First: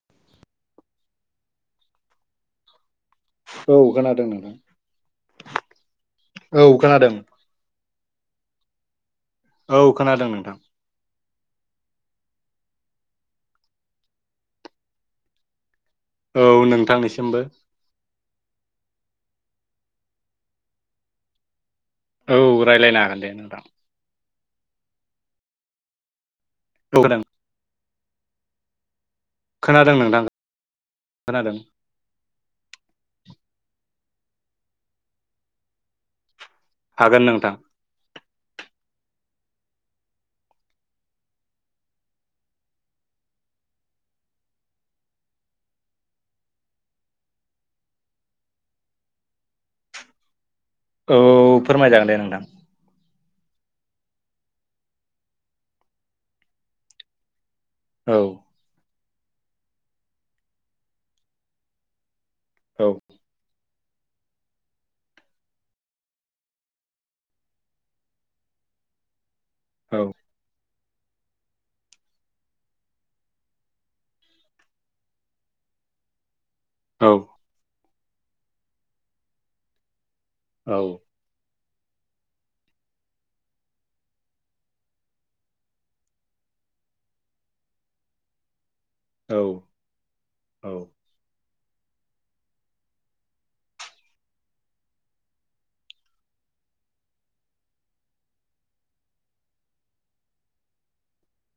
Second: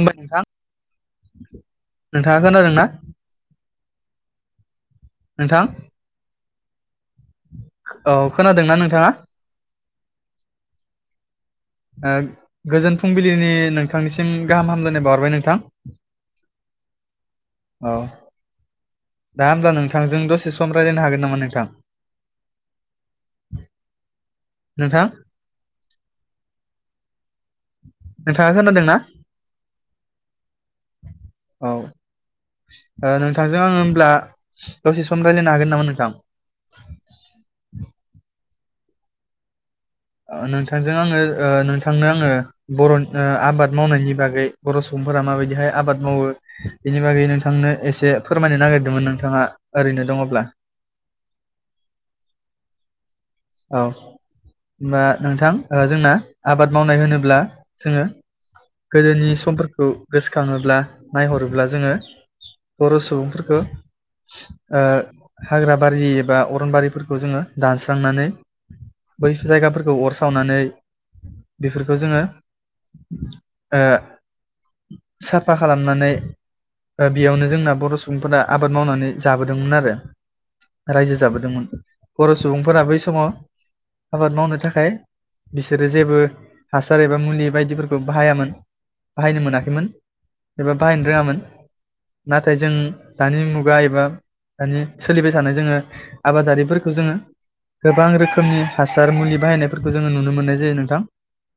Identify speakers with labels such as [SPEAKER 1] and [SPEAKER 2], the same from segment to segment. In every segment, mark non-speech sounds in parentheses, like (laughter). [SPEAKER 1] (unintelligible) बाय नोंथां नोंथाङा खोनादों ना
[SPEAKER 2] औ खोनादों नोंथां
[SPEAKER 1] नोंथां
[SPEAKER 2] औ खोनादों
[SPEAKER 1] औ खोनादोंना नोंथाङा
[SPEAKER 2] औ खोनादों नोंथां
[SPEAKER 1] गोजोन फुंबिलिनि नोंथांनिसिम गाहाम हामलायनाय बावरबाय नोंथां
[SPEAKER 2] औ नोंथांनिसिमबो
[SPEAKER 1] औ दा होमब्ला नोंथांजों दसे सम रायज्लायनो हागोन नामा नोंथां
[SPEAKER 2] औ रायज्लायनो हागोन दे नोंथां
[SPEAKER 1] नोंथां
[SPEAKER 2] (inaudible)
[SPEAKER 1] नोंथाङा खोनादोंना?
[SPEAKER 2] खोनादों नोंथां खोनादों
[SPEAKER 1] औ ओ नोंथांजों आङो होनब्ला दसे सम रायलायनो हागोन नामा नोंथां?
[SPEAKER 2] हागोन नोंथां।
[SPEAKER 1] नोंथांजों आङो ओ नोंथांनो आङो बर' ओ आबाद मावनायनि बागै बर' सुबुंफोरा माबायदिहाय आबाद मावो बेनि बागै नोंथांनो एसे फोरमायनो नागिरदोंमोन नोंथाङा ओरैनो दङब्ला।
[SPEAKER 2] औ औ फोरमायजागोन दे नोंथां।
[SPEAKER 1] औ होनबा ओ नोंथां जोंना आबाद मावनाय होनोब्ला जोङो
[SPEAKER 2] औ
[SPEAKER 1] गोदोनि समफोरखौ गोसोखाङोब्ला नायहरोब्ला जोङो
[SPEAKER 2] औ
[SPEAKER 1] बर' सुबुंफोरखौ ओ हाग्रा बारि एबा अरनबारिफोरखौ जोङो दानस्रांनानै बै जायगाफोरखौ
[SPEAKER 2] औ
[SPEAKER 1] अर सावनानै बेफोरखौ जोङो ओ साफा खालामनानै ओ
[SPEAKER 2] औ
[SPEAKER 1] बेयावनो जोंना बर' सुबुंफोरा आबाद मावनानै जाबोदोंमोन आरो।
[SPEAKER 2] औ
[SPEAKER 1] रायजो जाबोदोंमोन। बर' सुबुंफोरा बै समाव आबाद मावनो थाखाय बिसोरो जेबो हासार एबा मुलि बायदिफोरखौ बाहायामोन। बाहायनो
[SPEAKER 2] औ
[SPEAKER 1] मोनाखैमोन एबा बाहायनो रोङामोन। नाथाय जों दानि मुगा एबा दानि सोलिबाय थानाय जोङो आबादारिफोरखौ जोङो गोबां रोखो खोमनि हासार मुलि बाहायनायफोरखौ जोङो नुनो मोननाय जायो नोंथां।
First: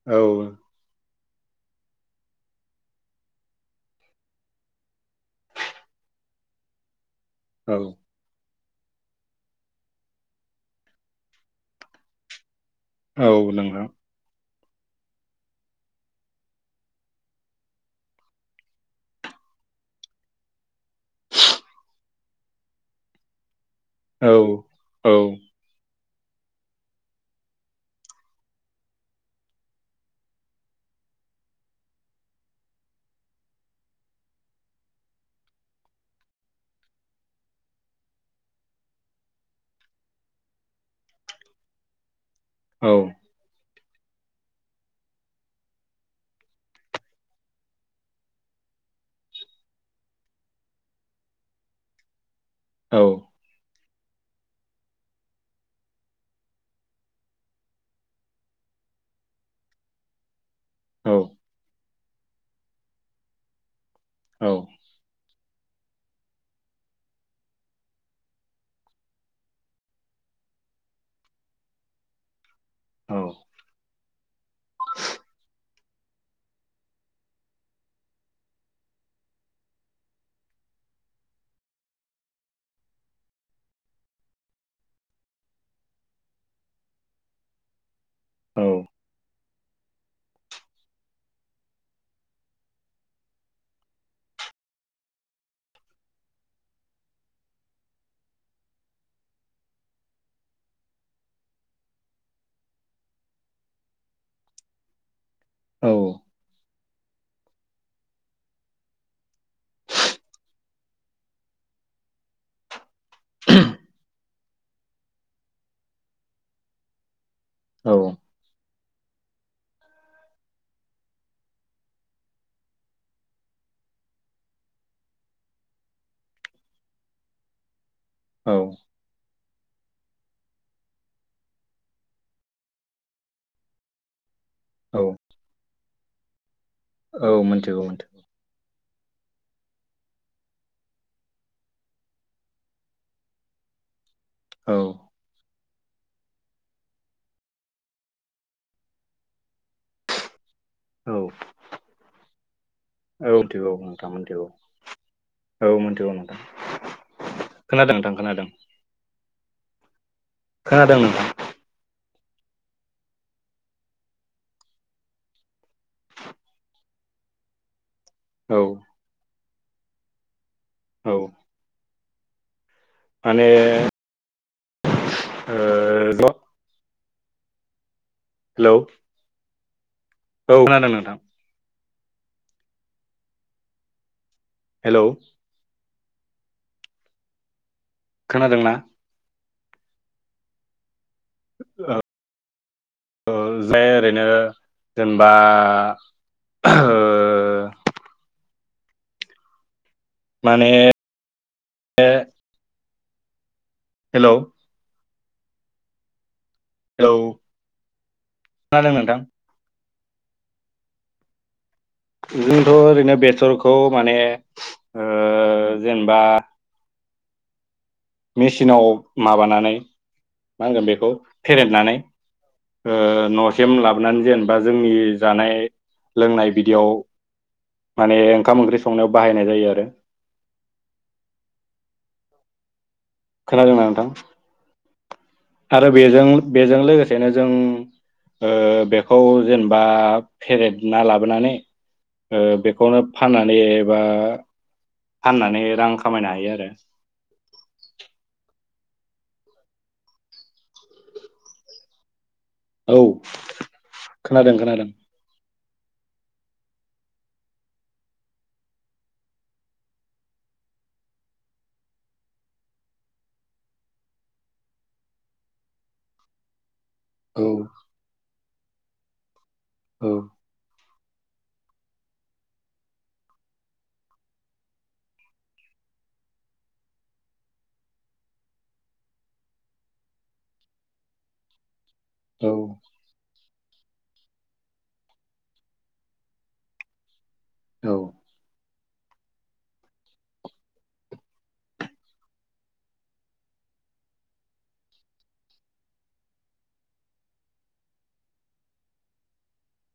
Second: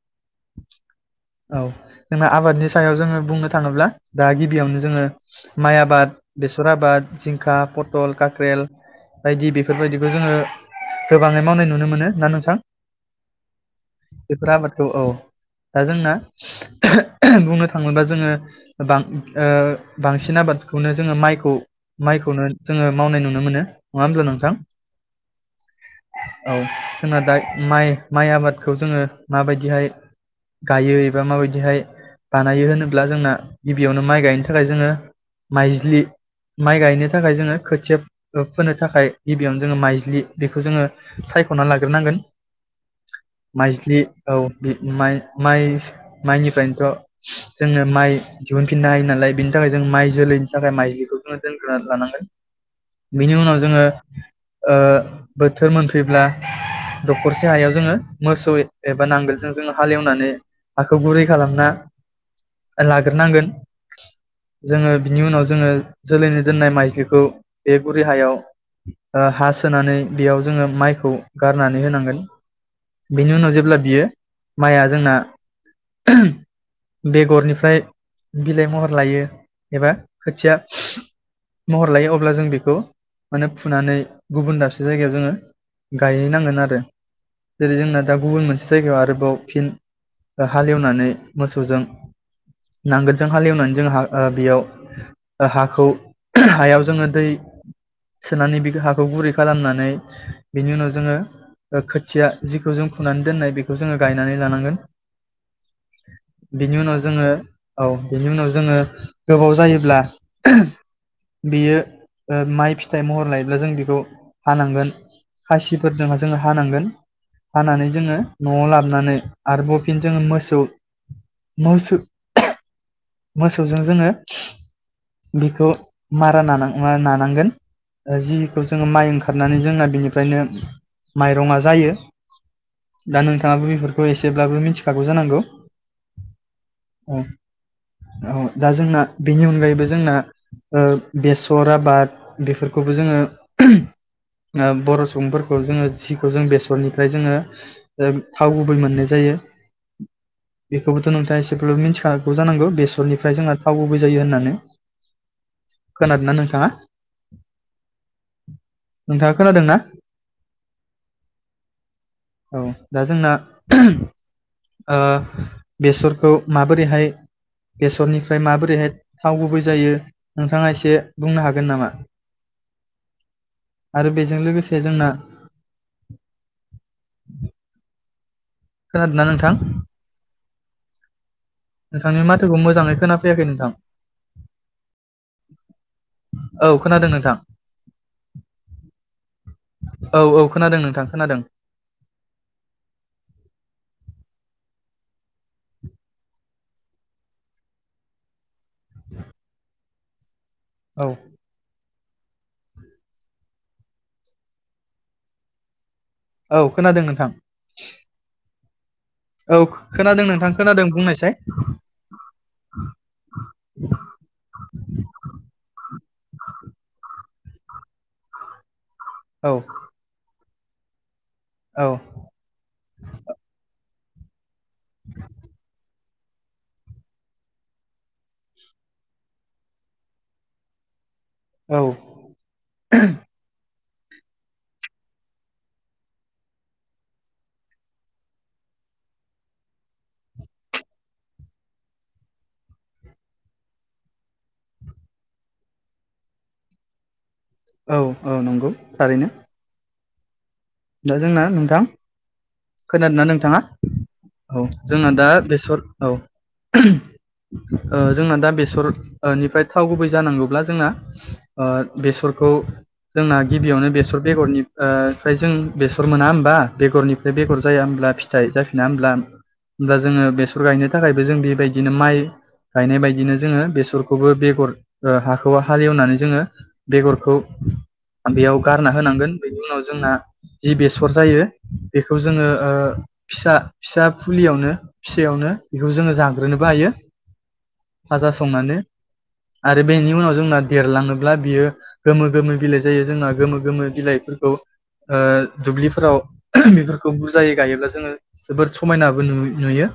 [SPEAKER 2] औ।
[SPEAKER 1] औ जोंना आबादनि सायाव जोङो बुंनो थाङोब्ला दा गिबियावनो जोङो माइ आबाद, बेसर आबाद, जिंखा,
[SPEAKER 2] औ
[SPEAKER 1] पटल, काक्रेल, बायदि बेफोरबायदिखौ जोङो गोबाङै मावनाय नुनो मोनो ना नोंथां।
[SPEAKER 2] औ नोंगौ।
[SPEAKER 1] बेफोर आबादखौ औ दा जोंना बुंनो थाङोबोब्ला जोङो बां ओ बांसिन आबादखौनो जोङो माइखौ माइखौनो जोङो मावनाय नुनो मोनो। होमब्ला
[SPEAKER 2] औ
[SPEAKER 1] नोंथां
[SPEAKER 2] औ।
[SPEAKER 1] औ जोंना दा माइ माइ आबादखौ जोङो माबायदिहाय गायो एबा माबायदिहाय बानायो होनोब्ला जोंना गिबियावनो माइ गायनो थाखाय जोङो माइज्लि माइ गायनो थाखाय जोङो खोथिया फोनो थाखाय गिबियावनो जोङो माइज्लि बेखो जोङो सायख'ना लागोरनांगोन।
[SPEAKER 2] औ।
[SPEAKER 1] माइज्लि औ माइ माइ माइनिफ्रायनोथ' जोङो माइ दिहुनफिननो हायो नालाय बिनि थाखाय जों माइ जोलैनि थाखाय माइज्लिखौ जोङो दोनग्रोनानै लानांगोन।
[SPEAKER 2] औ
[SPEAKER 1] बेनि उनाव जोङो ओ बो थोर मोनफैब्ला दखरसे हायाव जोङो मोसौ एबा नांगोलजों जोङो हालेवनानै हाखौ
[SPEAKER 2] औ
[SPEAKER 1] गुरै खालामना लाग्रोनांगोन
[SPEAKER 2] औ
[SPEAKER 1] जोङो बिनि उनाव जोङो जोलैनि दोननाय माइजखौ बे गुरि हायाव हा सोनानै बेयाव जोङो माइखौ गारनानै होनांगोन बेनि उनाव जेब्ला बियो माइआ जोंना बेगरनिफ्राय बिलाइ महर लायो एबा खोथिया महर लायो अब्ला जों बेखौ माने फुनानै गुबुन दाबसे जायगायाव जोङो गायहैनांगोन आरो जेरै जोंना दा गुबुन मोनसे जायगायाव आरोबाव। फिन हालेवनानै मोसौजों नांगोलजों हालेवनानै जों बेयाव हाखौ हायाव जोङो दै सोनानै हाखौ गुरै खालामनानै बेनि उनाव जोङो खोथिया जिखौ जों फुनानै दोननाय बेखौ जोङो गायनानै लानांगोन। बिनि उनाव। जोङो औ बेनि उनाव जोङो गोबाव जायोब्ला बेयो माइ फिथाइ महर लायोब्ला जों बेखौ हानांगोन खासिफोरजों जोङो हानांगोन। हानानै जोङो न'आव लाबोनानै आरोबाव फिन जोङो मोसौ मोसौजों जोङो बेखौ मारा नानांगोन।
[SPEAKER 2] औ
[SPEAKER 1] जिखौ जोङो माइ ओंखार ओंरनानै जोंना बिनिफ्रायनो माइरं जायो दा नोंथाङाबो बेफोरखौ एसे जेब्लाबो मिथिखागौ
[SPEAKER 2] औ
[SPEAKER 1] जानांगौ औ
[SPEAKER 2] मिथिगौ मिथिगौ
[SPEAKER 1] औ दा जोंना बेनि अनगायैबो जोंना बेसर आबाद बेफोरखौबो जोङो।
[SPEAKER 2] औ
[SPEAKER 1] बर' सुबुंफोरखौ जोङो। जिखौ जों बेसरनिफ्राय जोङो थाव गुबै मोननाय जायो। बेखौबोथ'
[SPEAKER 2] औ
[SPEAKER 1] नोंथाङा एसेब्लााबबो मिथिखागौ जानांगौ बेसरनिफ्राय जोंहा
[SPEAKER 2] मिथिगौ
[SPEAKER 1] थाव गुबै
[SPEAKER 2] नोंथां
[SPEAKER 1] जायो
[SPEAKER 2] मिथिगौ
[SPEAKER 1] होननानै
[SPEAKER 2] औ मिथिगौ
[SPEAKER 1] खोनादोंना
[SPEAKER 2] नोंथां
[SPEAKER 1] नोंथाङा।
[SPEAKER 2] खोनादों नोंथां खोनादों
[SPEAKER 1] नोंथाङा खोनादोंना।
[SPEAKER 2] खोनादों नोंथां
[SPEAKER 1] औ दा जोंना बेसरखौ माबोरैहाय बेसरनिफ्राय
[SPEAKER 2] औ
[SPEAKER 1] माबोरैहाय थाव गुबै जायो। नोंथाङा एसे
[SPEAKER 2] औ
[SPEAKER 1] बुंनो हागोन नामा।
[SPEAKER 2] माने।
[SPEAKER 1] आरो बेजों लोगोसे जोंना।
[SPEAKER 2] ओं।
[SPEAKER 1] (inaudible) खोनादोंना नोंथां।
[SPEAKER 2] औ खोनादों नोंथां।
[SPEAKER 1] नोंथांनि माथोखौ मोजाङै खोनाफैयाखै नोंथां।
[SPEAKER 2] हेलौ
[SPEAKER 1] औ खोनादों नोंथां।
[SPEAKER 2] खोनादोंना?
[SPEAKER 1] औ औ खोनादों नोंथां। खोनादों
[SPEAKER 2] ओ ओ जाय ओरैनो जेनेबा ओ
[SPEAKER 1] (inaudible)
[SPEAKER 2] माने
[SPEAKER 1] औ
[SPEAKER 2] ए हेलौ!
[SPEAKER 1] औ खोनादों
[SPEAKER 2] हेलौ
[SPEAKER 1] नोंथां।
[SPEAKER 2] खोनादों नोंथां
[SPEAKER 1] औ खो खोनादों नोंथां खोनादों बुंनायसाय।
[SPEAKER 2] जोंथ' ओरैनो बेसरखौ माने ओ जेनबा मेचिनाव
[SPEAKER 1] औ
[SPEAKER 2] माबानानै मा होनगोन बेखौ
[SPEAKER 1] औ
[SPEAKER 2] फेरदनानै ओ न'सिम लाब नान जेन बा जोंनि जानाय लोंनाय बिदियाव माने ओंखाम ओंख्रि संनायाव बाहायनाय जायो आरो।
[SPEAKER 1] औ।
[SPEAKER 2] खोनादोंना नोंथां? आरो बेजों बेजों लोगोसेनो जों ओ बेखौ जेनेबा फेरेद ना लाबोनानै ओ बेखौनो फाननानैबा फाननानै रां खामायनो हायो आरो।
[SPEAKER 1] औ औ नंगौ थारैनो। दा जोंना नोंथां
[SPEAKER 2] औ
[SPEAKER 1] खोनादोंना नोंथाङा?
[SPEAKER 2] खोनादों
[SPEAKER 1] औ
[SPEAKER 2] खोनादों
[SPEAKER 1] जोंना दा बेसर औ ओ जोंना दा बेसर निफ्राय थाव गुबै जानांगौब्ला जोंना ओ बेसरखौ जोंना गिबियावनो बेसर बेगर आ निफाय जों बेसर मोना होमबा? बेगरनिफ्राय
[SPEAKER 2] औ
[SPEAKER 1] बेगर जाया होमब्ला फिथ थाय जाफिना होमब्ला? दा
[SPEAKER 2] औ
[SPEAKER 1] जोङो बेसर गायनो थाखायबो जों बेबायदिनो माइ गायनाय बायदिनो जोङो बेसरखौबो बेगर ओ हाखौआव हालेवनानै जोङो बेगरखौ बेयाव गारना होनांगोन बेनि उनाव जोंना जि बेसर जायो बेखौ जोङो
[SPEAKER 2] औ
[SPEAKER 1] ओ फिसा फिसा फुलियावनो फिसायावनो बेखौ जोङो जाग्रोनोबो हायो
[SPEAKER 2] औ
[SPEAKER 1] भाजा संनानै। आरो बेनि उनाव जोंना देरलाङोब्ला बियो गोमो गोमो बिलाइ जायो जोंना गोमो गोमो बिलाइफोरखौ ओ दुब्लिफोराव बेफोरखौ बुरजायै गायोब्ला जोङो जोबोर समायनाबो नु-नुयो।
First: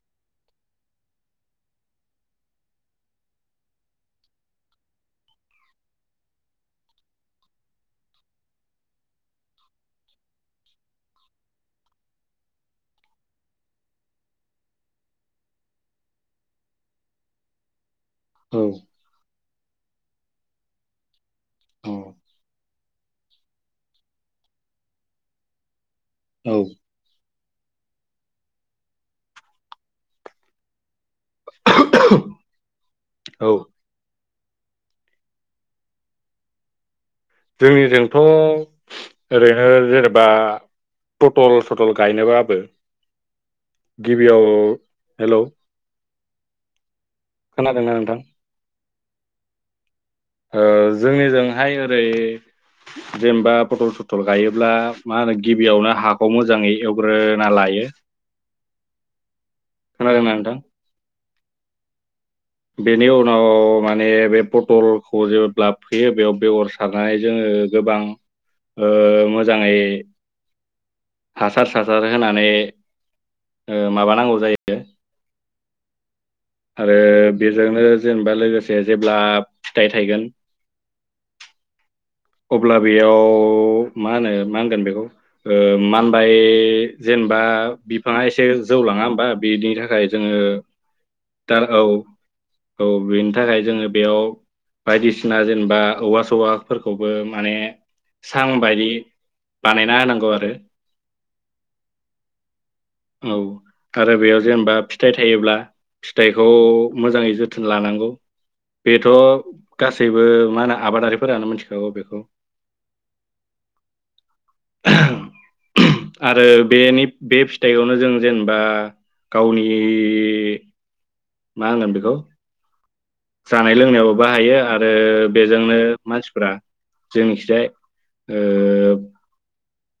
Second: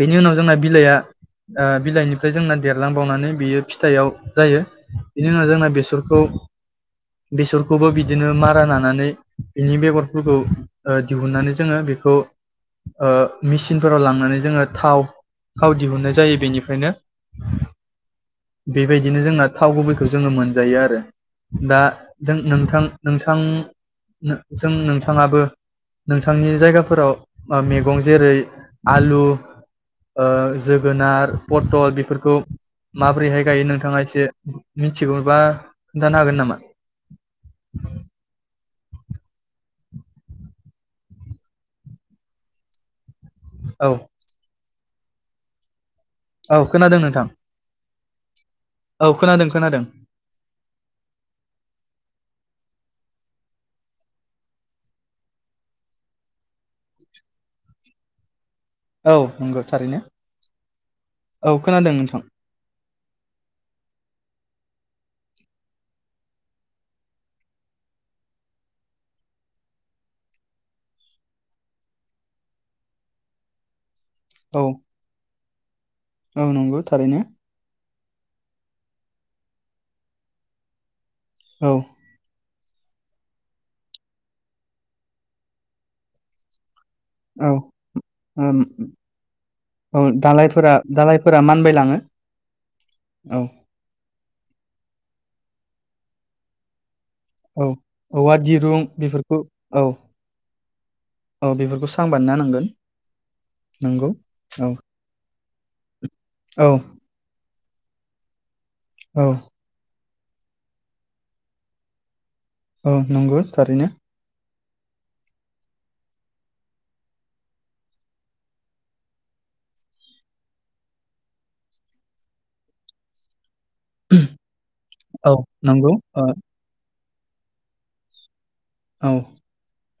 [SPEAKER 1] बेनि उनाव जोंना बिलाइया ओ बिलाइनिफ्राय जोंना देरलांबावनानै बियो फिथाइयाव जायो बिनि उनाव जोंना बेसरखौ बेसरखौबो बि बिदिनो मारा नानानै बेनि बेगरफोरखौ ओ दिहुनन्नानै जोङो बेखौ ओ मेसिनफोराव लांनानै जोङो थाव थाव दिहुननाय जायो बेनिफ्रायनो।
[SPEAKER 2] औ
[SPEAKER 1] बेबायदिनो जोंना‌ थाव गुबैखौ जोङो मोनजायो आरो। दा
[SPEAKER 2] औ
[SPEAKER 1] जों नोंथां नोंथां जों नोंथाङाबो नोंथांनि
[SPEAKER 2] औ
[SPEAKER 1] जायगाफोराव मैगं जेरै आलु ओ जोगोनार पटल बेफोरखौ माबोरैहाय
[SPEAKER 2] औ
[SPEAKER 1] गायो नोंथाङा एसे मिथिगौबा खोनन्थानो हागोन नामा?
[SPEAKER 2] जोंनिजोंथ' ओरैनो जेनेबा पटल सटल गायनोबाबो
[SPEAKER 1] औ
[SPEAKER 2] गिबियाव हेल'
[SPEAKER 1] औ खोनादों नोंथां। औ खोनादों खोनादों।
[SPEAKER 2] ओ जोंनिजोंहाय ओरै जेनेबा पथल सथल गायोब्ला मा होनो गिबियावनो हाखौ मोजाङै एवग्रोना लायो।
[SPEAKER 1] औ नंगौ। थारैनो
[SPEAKER 2] खोनादोंना नोंथां
[SPEAKER 1] औ खोनादों नोंथां।
[SPEAKER 2] बेनि उनाव माने बे पटलखौ जेब्ला फैयो बेयाव बेगर सारनानै जोङो गोबां ओ मोजाङै हासार सासार होनानै ओ माबा नांगौ
[SPEAKER 1] औ
[SPEAKER 2] जायो
[SPEAKER 1] औ नंगौ
[SPEAKER 2] आरो
[SPEAKER 1] थारैनो
[SPEAKER 2] बेजोंनो जेनेबा लोगोसे जेब्ला फिथाइ थायगोन
[SPEAKER 1] औ
[SPEAKER 2] अब्ला बेयाव मा होनो मा होनगोन बेखौ ओ मानबाय जेनेबा
[SPEAKER 1] औ
[SPEAKER 2] बिफाङा एसे
[SPEAKER 1] ओम
[SPEAKER 2] जौलाङा होमबा बेनि
[SPEAKER 1] औ
[SPEAKER 2] थाखाय जोङो
[SPEAKER 1] दालायफोरा दालायफोरा
[SPEAKER 2] दार औ
[SPEAKER 1] मानबायलाङो
[SPEAKER 2] औ बेनि
[SPEAKER 1] औ
[SPEAKER 2] थाखाय जोङो बेयाव बायदिसिना जेनेबा औवा सौवाफोरखौ खौबो माने
[SPEAKER 1] औ औवा
[SPEAKER 2] सां
[SPEAKER 1] दिरुं
[SPEAKER 2] बायदि
[SPEAKER 1] बेफोरखौ औ
[SPEAKER 2] बानायना होनांगौ आरो
[SPEAKER 1] औ बेफोरखौ सां बानायना होनांगोन
[SPEAKER 2] औ
[SPEAKER 1] नंगौ
[SPEAKER 2] आरो बेयाव
[SPEAKER 1] औ
[SPEAKER 2] जेनेबा फिथाइ थायोब्ला फिथाइखौ
[SPEAKER 1] औ
[SPEAKER 2] मोजाङै जो जोथोन लानांगौ। बेथ' गा
[SPEAKER 1] औ
[SPEAKER 2] गासैबो मा होनो आबादारिफोरानो मोनथि औ बेखौ
[SPEAKER 1] औ नंगौ थारैनो
[SPEAKER 2] आरो बेनि बे फिथाइयावनो जों जेनेबा गावनि मा होनगोन बेखौ जानाय लोंनायावबो बाहायो आरो
[SPEAKER 1] औ
[SPEAKER 2] बेजोंनो
[SPEAKER 1] नंगौ ओ
[SPEAKER 2] मानसिफ्रा जोंनिखिजाय ओ
[SPEAKER 1] औ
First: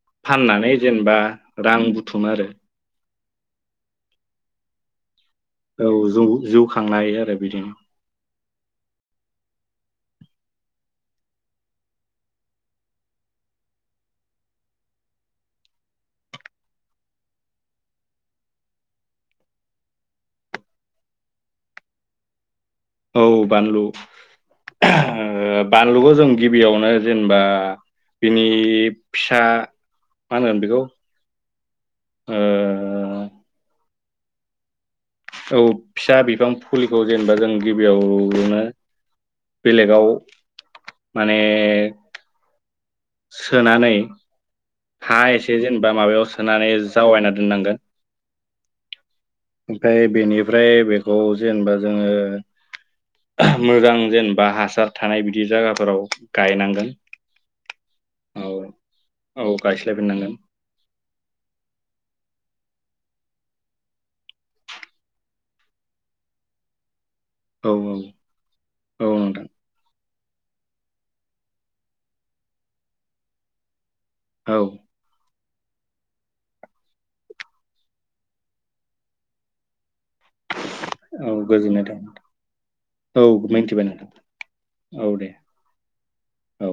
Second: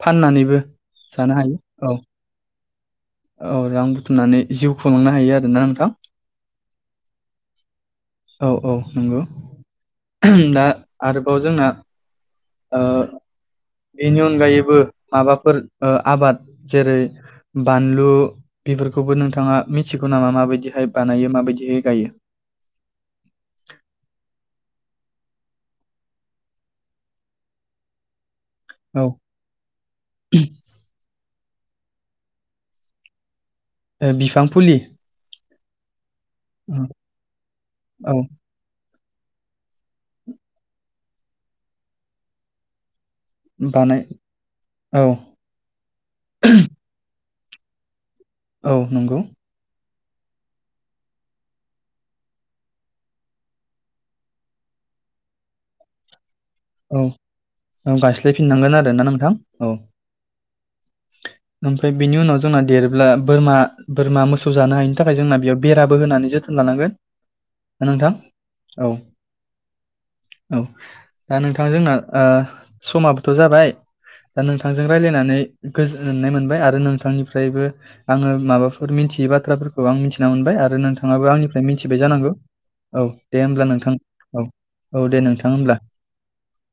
[SPEAKER 1] फाननानैबो
[SPEAKER 2] फाननानै जेनेबा
[SPEAKER 1] जानो हायो
[SPEAKER 2] रां
[SPEAKER 1] औ
[SPEAKER 2] बुथुमो आरो।
[SPEAKER 1] औ रां बुथुमनानै जिउ खुंलांनो हायो आरो।
[SPEAKER 2] औ जं जौ थांनाय आरो बिदिनो
[SPEAKER 1] औ औ नंगौ दा आरोबाव जोंना बेनि अनगायैबो माबाफोर आबाद जेरै बानलु बेफोरखौबो नोंथाङा मिथिगौ नामा माबायदिहाय बानायो माबायदिहाय गायो?
[SPEAKER 2] औ बानलु बानलुखौ जों गिबियावनो जेनेबा बिनि
[SPEAKER 1] औ
[SPEAKER 2] फिसा मा होनगोन बेखौ ओ
[SPEAKER 1] ए बिफां फुलि।
[SPEAKER 2] औ। फिसा बिफां
[SPEAKER 1] औ
[SPEAKER 2] फुलिखौ जेनेबा जों
[SPEAKER 1] औ
[SPEAKER 2] गिबियावनो बेलेगाव माने सोनानै
[SPEAKER 1] बानाय औ
[SPEAKER 2] हा एसे जेनेबा माबायाव सोनानै जावायना नांगोन
[SPEAKER 1] औ नंगौ।
[SPEAKER 2] ओमफ्राय बेनिफ्राय बेखौ जेनेबा जोङो मोजां जेनेबा हासार थानाय बिदि जायगाफोराव गायनांगोन
[SPEAKER 1] औ औ
[SPEAKER 2] औ
[SPEAKER 1] गायस्लायफिननांगोन आरोना नोंथां औ ओमफ्राय बेनि उनाव जोंना देरोब्ला बोरमा बोरमा मोसौ जानो हायिनि थाखाय जोंना बेयाव बेराबो होनानै जोथोन लानांगोन।
[SPEAKER 2] औ
[SPEAKER 1] ना नोंथां
[SPEAKER 2] औ औ नोंथां।
[SPEAKER 1] औ। दा नोंथां जोंना समाबोथ' जाबाय। दा
[SPEAKER 2] औ
[SPEAKER 1] नोंथांजों रायलायनानै गोजोननाय मोनबाय आरो नोंथांनिफ्रायबो आङो माबाफोर मिथियै बाथ्राफोरखौ आं मिथि थिना मोनबाय आरो नोंथाङाबो
[SPEAKER 2] औ
[SPEAKER 1] आंनिफ्राय
[SPEAKER 2] गोजोननाय
[SPEAKER 1] मिथिबाय
[SPEAKER 2] थाबाय
[SPEAKER 1] जानांगौ औ दे हब्ला नोंथां औ औ दे नोंथां होमब्ला।
[SPEAKER 2] औ।